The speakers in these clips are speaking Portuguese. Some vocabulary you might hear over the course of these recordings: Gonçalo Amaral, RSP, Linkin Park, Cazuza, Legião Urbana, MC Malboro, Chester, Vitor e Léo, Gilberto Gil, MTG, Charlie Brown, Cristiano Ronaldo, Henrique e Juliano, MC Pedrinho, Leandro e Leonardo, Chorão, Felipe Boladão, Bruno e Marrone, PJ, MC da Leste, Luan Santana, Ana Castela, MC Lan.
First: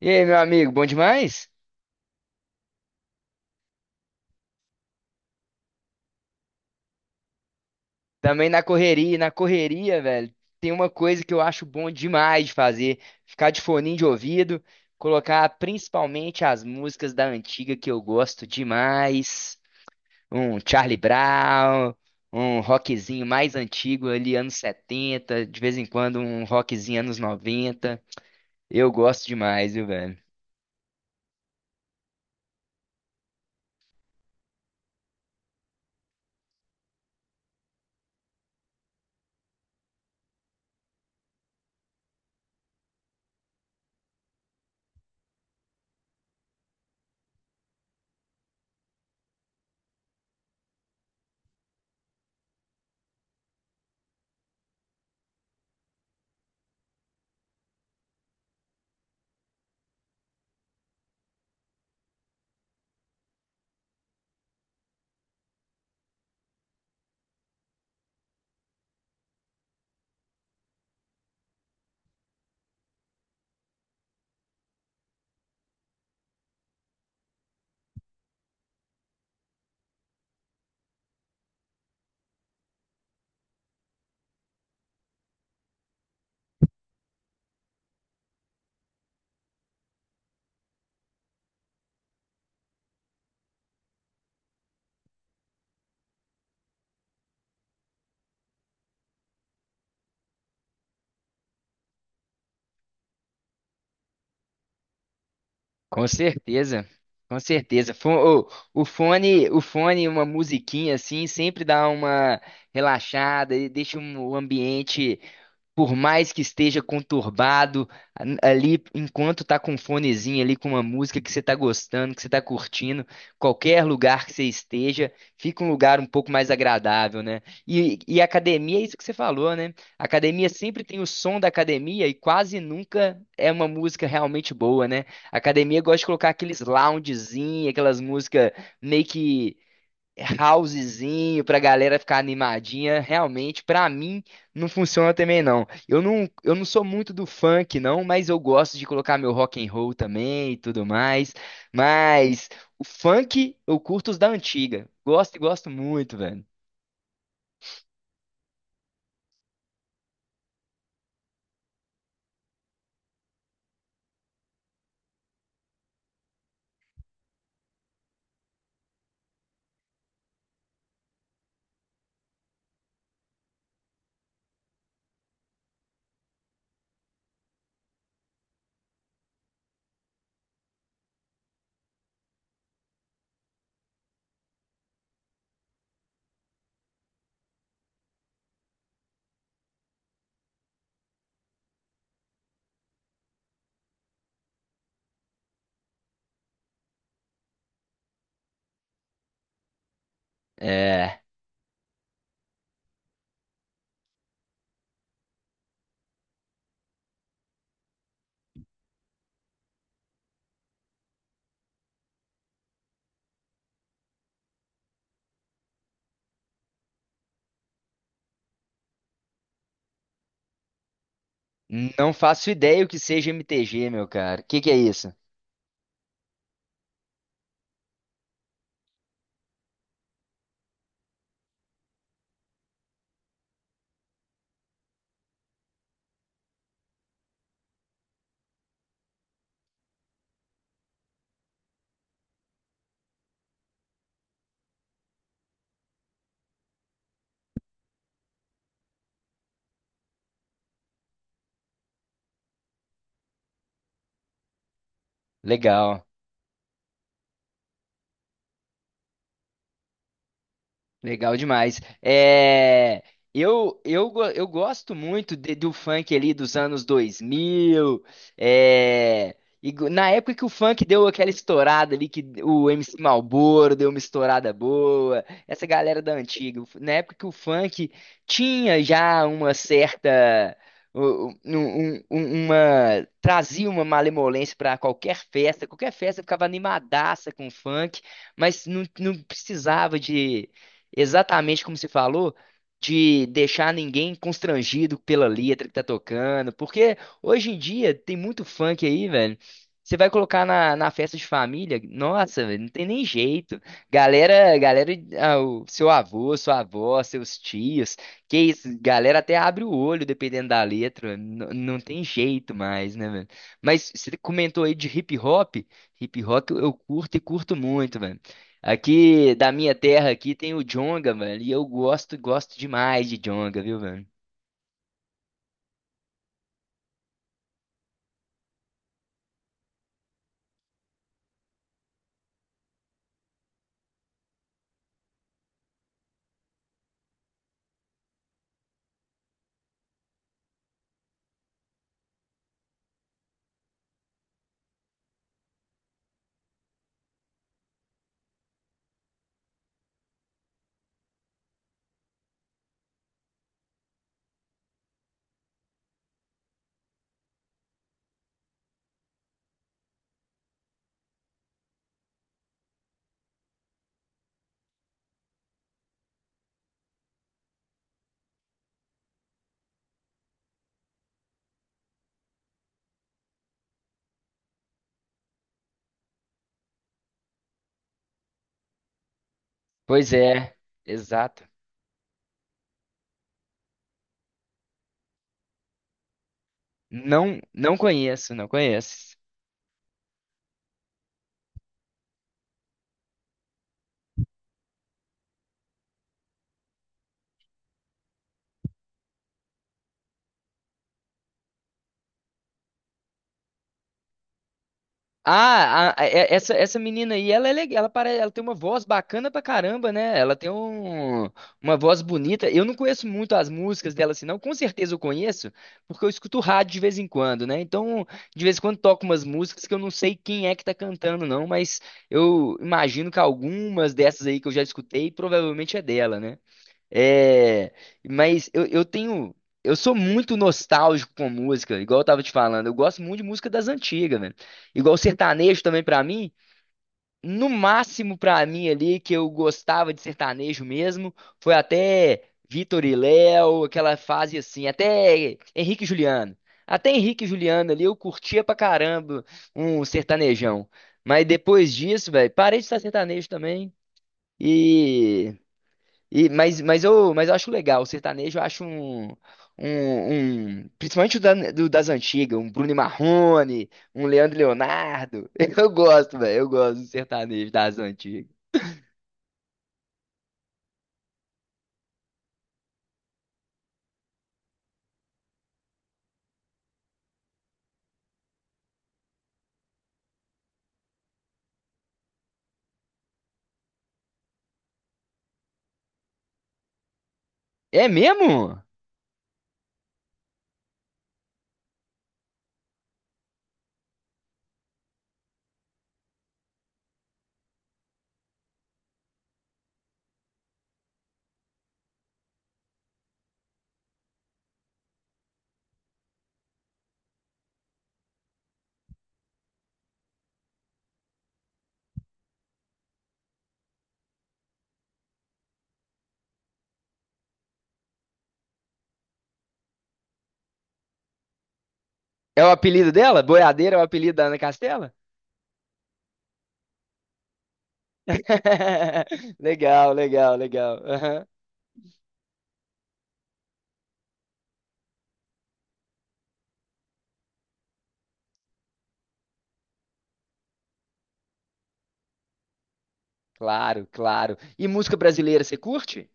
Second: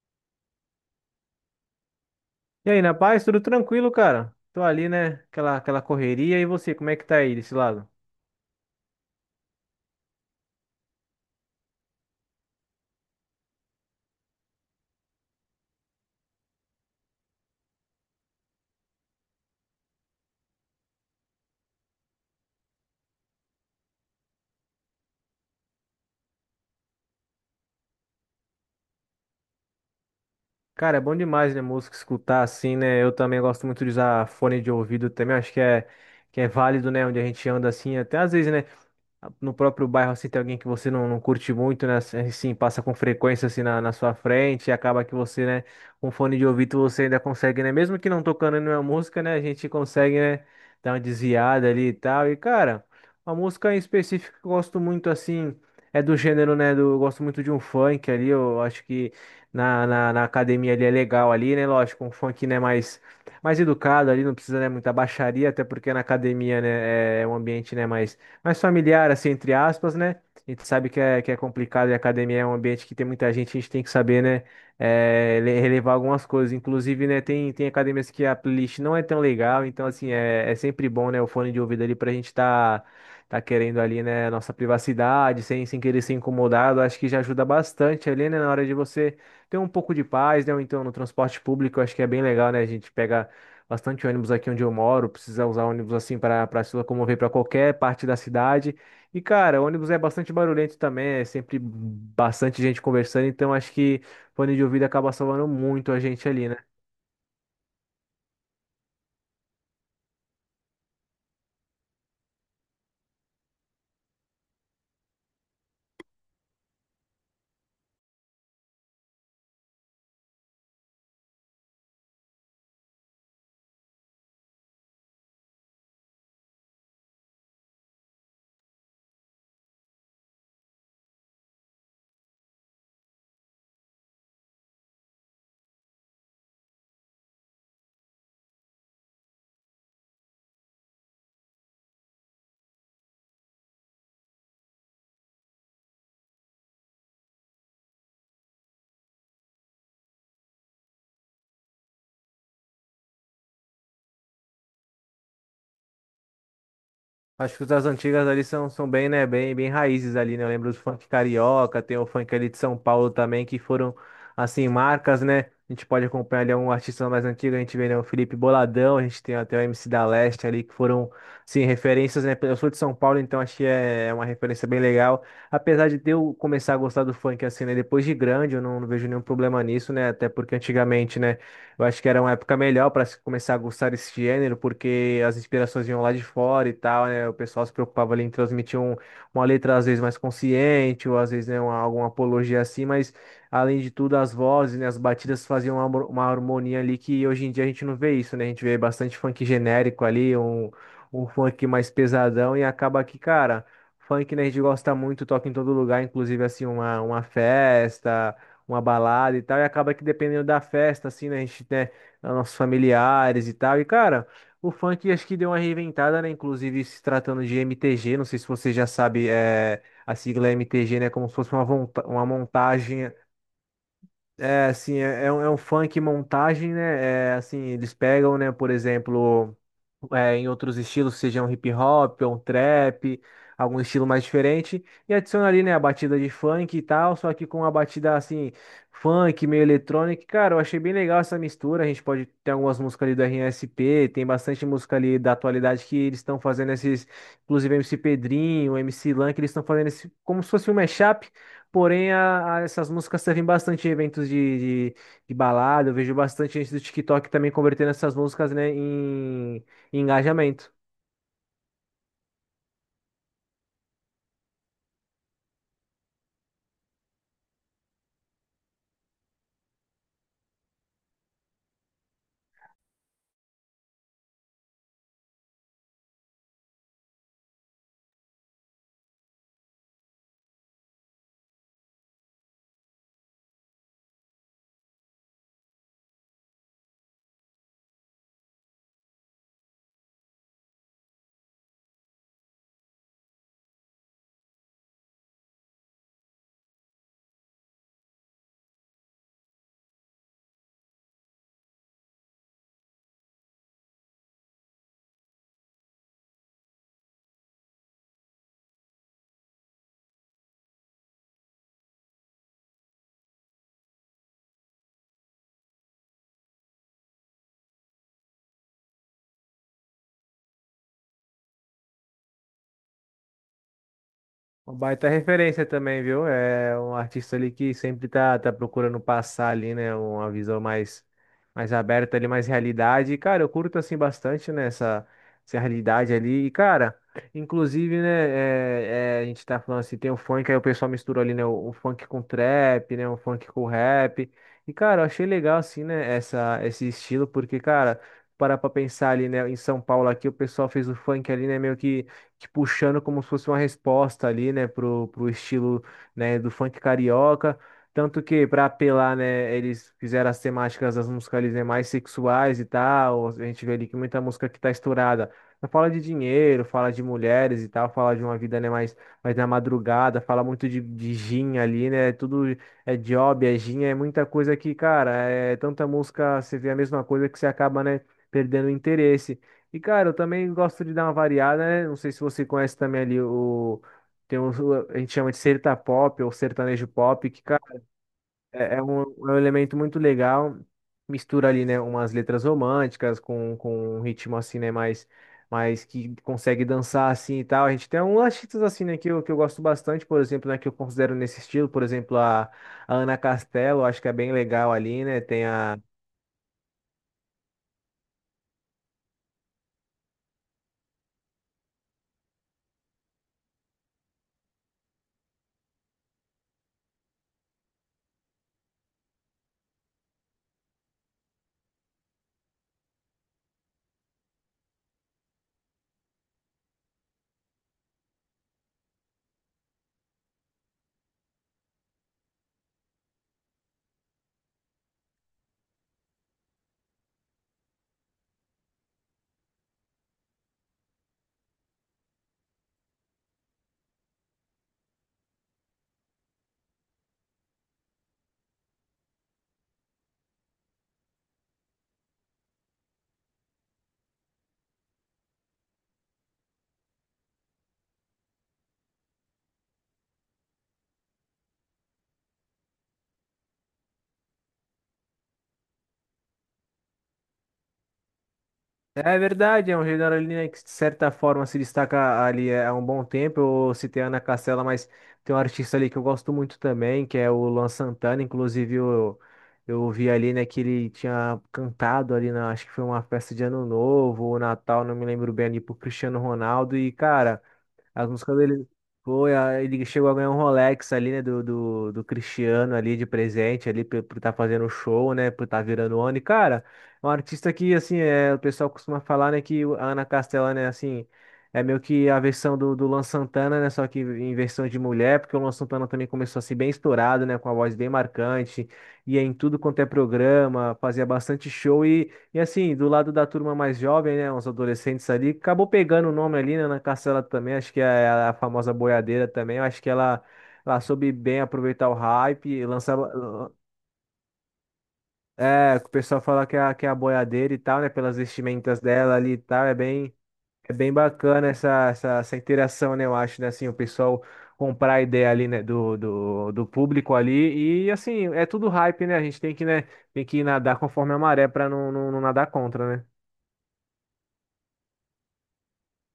E aí, meu amigo, bom demais? E aí, na paz, tudo tranquilo, cara? Tô ali, né? Aquela correria. E você, como é que tá aí desse lado? Também na correria, velho. Tem uma coisa que eu acho bom demais de fazer, ficar de foninho de ouvido, colocar principalmente as músicas da antiga que eu gosto demais, um Charlie Brown, um rockzinho mais antigo ali anos 70, de vez em quando um rockzinho anos 90. Eu gosto demais, viu, velho? Cara, é bom demais, né? Música escutar assim, né? Eu também gosto muito de usar fone de ouvido também. Acho que é válido, né? Onde a gente anda assim, até às vezes, né? No próprio bairro, assim, tem alguém que você não curte muito, né? Assim, passa com frequência, assim, na sua frente, e acaba que você, né, com fone de ouvido, você ainda consegue, né? Mesmo que não tocando nenhuma música, né, a gente consegue, né, dar uma desviada ali e tal. E, cara, uma música em específico que eu gosto muito, assim, é do gênero, né, do, eu gosto muito de um funk ali, eu acho que na academia ali é legal ali, né? Lógico, um funk, né, mais educado ali, não precisa, né, muita baixaria, até porque na academia, né, é um ambiente, né, mais familiar, assim, entre aspas, né? A gente sabe que é complicado e a academia é um ambiente que tem muita gente, a gente tem que saber, né? Relevar algumas coisas. Inclusive, né, tem academias que a playlist não é tão legal, então, assim, é sempre bom, né, o fone de ouvido ali pra gente tá, tá querendo ali, né, nossa privacidade, sem querer ser incomodado. Acho que já ajuda bastante ali, né, na hora de você ter um pouco de paz, né? Ou então no transporte público, acho que é bem legal, né? A gente pega bastante ônibus aqui onde eu moro, precisa usar ônibus assim para se locomover para qualquer parte da cidade. E cara, ônibus é bastante barulhento também, é sempre bastante gente conversando, então acho que fone de ouvido acaba salvando muito a Com gente ali, né? certeza, com certeza. Ô, o fone, uma musiquinha assim, sempre dá uma relaxada e deixa o ambiente, por mais que esteja conturbado ali, enquanto tá com um fonezinho ali, com uma música que você tá gostando, que você tá curtindo, qualquer lugar que você esteja, fica um lugar um pouco mais agradável, né? E academia é isso que você falou, né? Academia sempre tem o som da academia e quase nunca é uma música realmente boa, né? Academia gosta de colocar aqueles loungezinhos, aquelas músicas meio que housezinho pra galera ficar animadinha, realmente pra mim não funciona também não. Eu não sou muito do funk não, mas eu gosto de colocar meu rock and roll também e tudo mais. Mas o funk eu curto os da antiga. Gosto e gosto muito, velho. Acho que as antigas ali são bem, né, bem raízes ali, né? Eu lembro do funk carioca, tem o funk ali de São Paulo também, que foram, assim, marcas, né? A gente pode acompanhar ali um artista mais antigo, a gente vê, né, o Felipe Boladão, a gente tem até o MC da Leste ali, que foram, assim, referências, né? Eu sou de São Paulo, então acho que é uma referência bem legal. Apesar de eu começar a gostar do funk, assim, né, depois de grande, eu não vejo nenhum problema nisso, né? Até porque antigamente, né? Eu acho que era uma época melhor para se começar a gostar desse gênero, porque as inspirações vinham lá de fora e tal, né? O pessoal se preocupava ali em transmitir uma letra às vezes mais consciente, ou às vezes, né, uma, alguma apologia assim, mas além de tudo, as vozes, né, as batidas faziam uma harmonia ali que hoje em dia a gente não vê isso, né? A gente vê bastante funk genérico ali, um, É, um funk mais pesadão e acaba que, cara, funk, né, a gente gosta muito, toca em todo lugar, inclusive assim, uma festa uma balada e tal, e acaba que dependendo da festa, assim, né, a gente tem nossos familiares e tal, e cara, o funk acho que deu uma reinventada, né, inclusive se tratando de MTG, não sei se você já sabe, é, a sigla MTG, né, como se fosse uma, não uma faço ideia o que montagem. seja MTG, meu cara. O que É, que é assim, isso? é um funk montagem, né? É, assim, eles pegam, né, por exemplo, em outros estilos, seja um hip hop, ou um trap, algum estilo mais diferente, e adiciona ali, né, a batida de funk e tal, só que com uma batida, assim, funk, meio eletrônica. Cara, eu achei bem legal essa mistura. A gente pode ter algumas músicas ali do RSP, tem bastante música ali da atualidade que eles estão fazendo esses, inclusive MC Pedrinho, MC Lan, que eles estão fazendo esse, como se fosse um mashup. Porém, essas músicas servem bastante em eventos de balada. Eu Legal. vejo bastante gente do TikTok também convertendo essas músicas, né, em engajamento. Legal demais. É, eu gosto muito do funk ali dos anos 2000. É, e na época que o funk deu aquela estourada ali, que o MC Malboro deu uma estourada boa, essa galera da antiga. Na época que o funk tinha já uma certa. Trazia uma malemolência para qualquer festa ficava animadaça com funk, mas não precisava, exatamente como você falou, de deixar ninguém constrangido pela letra que tá tocando. Porque hoje em dia tem muito funk aí, velho. Você vai colocar na festa de família, nossa, velho, não tem nem jeito. Galera, galera, ah, o seu avô, sua avó, seus tios, que isso, galera até abre o olho dependendo da letra, não tem jeito mais, né, velho? Mas você comentou aí de hip hop eu curto e curto muito, velho. Aqui da minha terra aqui tem o jonga, mano, e eu gosto, gosto demais de jonga, viu, mano? Uma baita referência também, viu? É um artista ali que sempre tá procurando passar ali, né? Uma visão mais aberta ali, mais realidade. E, cara, eu curto assim bastante, né? Essa realidade ali. E, cara, inclusive, né? A gente tá falando assim, tem o funk, aí o pessoal mistura ali, né? O funk com trap, né? O funk com rap. E, cara, eu achei legal, assim, né? Essa, esse estilo, porque, cara, parar pra pensar ali, né? Em São Paulo aqui, o pessoal fez o funk ali, né? Meio que te puxando como se fosse uma resposta ali, né, pro estilo, né, do funk carioca. Tanto que, para apelar, né, eles fizeram as temáticas das músicas ali, né, mais sexuais e tal. A gente vê ali que muita música que tá estourada. Não fala de dinheiro, fala de mulheres e tal, fala de uma vida, né, mais, mais na madrugada, fala muito de gin ali, né? Tudo é job, é gin, é muita coisa que, cara, é tanta música, você vê a mesma coisa que você acaba, né, perdendo o interesse. E, cara, Pois eu também é, gosto de dar uma exato. variada, né? Não sei se você conhece também ali o. Tem um, a gente chama de serta pop ou sertanejo pop, que, cara, Não conheço, não é conheço. um elemento muito legal. Mistura ali, né, umas letras românticas com um ritmo assim, né, mais, mais que consegue dançar assim e tal. A gente tem uns artistas assim, né, que eu gosto bastante, por exemplo, né, que eu considero nesse estilo, por exemplo, a Ana Castela, eu acho que é bem legal ali, né? Tem a. Ah, essa, essa menina aí, ela é legal, ela, ela tem uma voz bacana pra caramba, né? Uma voz bonita. Eu não conheço muito as músicas dela, assim, não. Com certeza eu conheço, porque eu escuto rádio de vez em quando, né? Então, de vez em quando toco umas músicas que eu não sei quem é que tá cantando, não, mas eu imagino que algumas dessas aí que eu já escutei provavelmente é dela, né? É, mas eu tenho. Eu sou muito nostálgico com música, igual eu tava te falando. Eu gosto muito de música das antigas, velho. Igual sertanejo também pra mim. No máximo pra mim ali, que eu gostava de sertanejo mesmo, foi até Vitor e Léo, aquela fase assim, até Henrique e Juliano. Até Henrique e Juliano ali eu curtia pra caramba um sertanejão. Mas depois disso, velho, parei de estar sertanejo também. E. E, mas eu acho legal, o sertanejo eu acho principalmente o das antigas, um Bruno e Marrone, um Leandro e Leonardo. Eu gosto, velho, eu gosto do sertanejo das antigas. É verdade, é um Generalina que de certa forma se destaca ali é, há um bom tempo. Eu citei a Ana Castela, mas tem um artista ali que eu gosto muito também, que é o Luan Santana. Inclusive, eu vi ali, né, que ele tinha cantado ali na, acho que foi uma festa de Ano Novo ou Natal, não me lembro bem ali, pro Cristiano Ronaldo. E, cara. É As músicas mesmo? dele. Foi, ele chegou a ganhar um Rolex ali, né? Do Cristiano ali de presente ali, por estar fazendo um show, né? Por estar virando ONI. Cara, é um artista que, assim, é, o pessoal costuma falar, né? A Ana Castela, né, assim. É meio que a versão do Luan Santana, né? Só que em versão de mulher, porque o Luan Santana também começou a ser bem estourado, né? Com a voz bem marcante, ia em tudo quanto é programa, fazia bastante show e assim, do lado da turma mais jovem, né, uns adolescentes ali, acabou pegando o nome ali, né, na Castela também, acho que é a famosa boiadeira também, eu acho que ela soube bem aproveitar o É hype, o e apelido dela? lançava, Boiadeira é o apelido da Ana Castela? é, o pessoal fala que é, que é a boiadeira e tal, né, pelas vestimentas dela ali e tal, Legal, legal, é legal. bem Aham. bacana essa, essa, essa interação, né, eu acho, né, assim, o pessoal comprar a ideia ali, né, do público ali, e assim, é tudo hype, né, a gente tem que, né, tem que nadar conforme a maré pra não, não nadar contra, né. Claro, claro. E música brasileira, você curte?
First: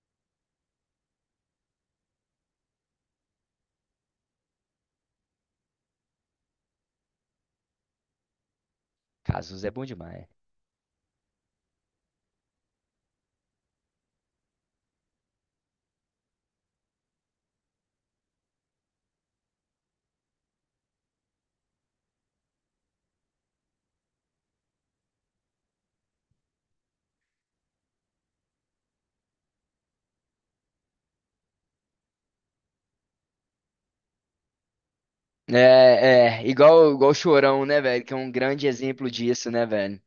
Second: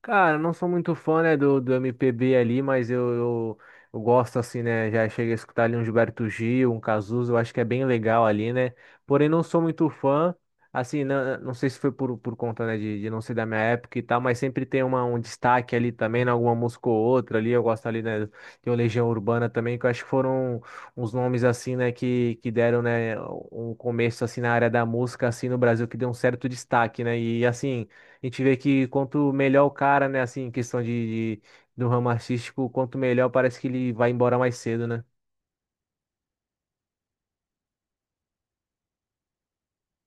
Cara, não sou muito fã, né, do MPB ali, mas eu gosto, assim, né, já cheguei a escutar ali um Gilberto Gil, um Cazuza, eu acho que é bem legal ali, né, porém não sou Cazuza é bom muito demais. fã, assim, não, não sei se foi por conta, né, de não ser da minha época e tal, mas sempre tem uma, um destaque ali também, né, alguma música ou outra ali, eu gosto ali, né, de uma Legião Urbana também, que eu acho que foram uns nomes, assim, né, que deram, né, um começo, assim, na área da música, assim, no Brasil, que deu um certo destaque, né, e, assim... A gente vê que quanto melhor o cara, né, assim, em questão de do ramo artístico, quanto melhor parece que ele vai embora mais cedo, né? É, é, igual, igual o Chorão, né, velho? Que é um grande exemplo disso, né, velho?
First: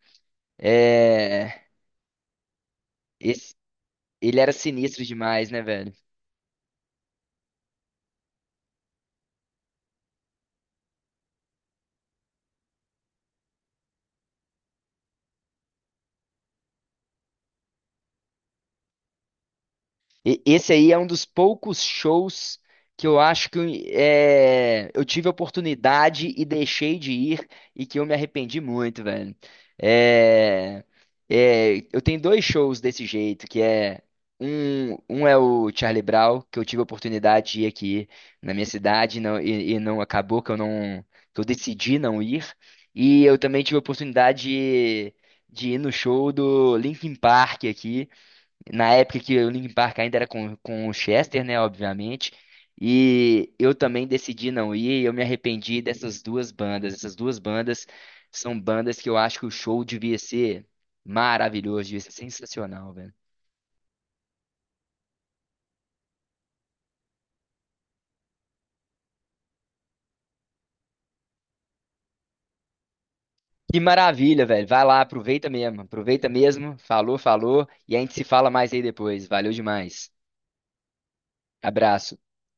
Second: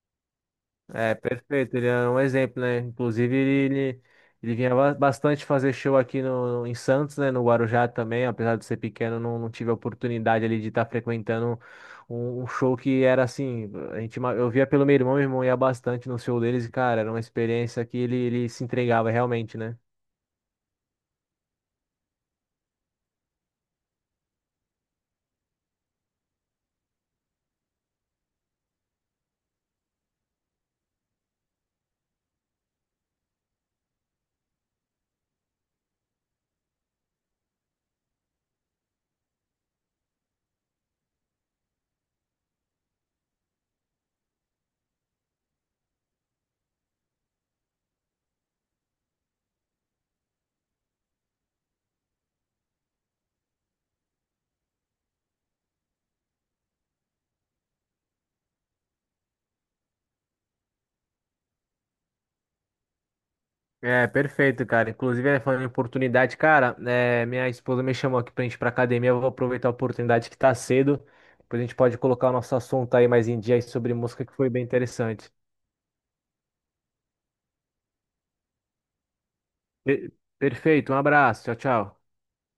É, É. perfeito, ele é um exemplo, né? Inclusive, Esse, ele era ele vinha sinistro bastante demais, né, fazer velho? show aqui no, em Santos, né, no Guarujá também, apesar de ser pequeno, não, não tive a oportunidade ali de estar frequentando um, um show que era assim, a gente, eu via pelo meu irmão ia bastante no show deles e, cara, era uma experiência que ele se entregava realmente, né? Esse aí é um dos poucos shows que eu acho que é, eu tive a oportunidade e deixei de ir e que eu me arrependi muito, velho. É, é, eu tenho dois shows desse jeito, que é um, um é o Charlie Brown, que eu tive a oportunidade de ir aqui na minha cidade e não, e não acabou que eu não que eu decidi não ir. E eu também tive a oportunidade de ir no show do Linkin Park aqui. Na época que o Linkin Park ainda era com o Chester, né, obviamente. E eu também decidi não ir, e eu me arrependi dessas duas bandas. Essas duas bandas são bandas que eu acho que o show devia ser maravilhoso, devia ser sensacional, velho. É, perfeito, cara. Inclusive, é, falando em oportunidade, cara, é, minha esposa me chamou aqui pra gente ir pra academia. Eu vou aproveitar a oportunidade que tá cedo. Depois a gente pode colocar o nosso assunto aí mais em dia aí Que sobre música, que maravilha, foi bem velho. Vai lá, interessante. aproveita mesmo. Aproveita mesmo. Falou, falou. E a gente se fala mais aí depois. Valeu demais. Per- Perfeito, um abraço. Tchau, tchau. Abraço.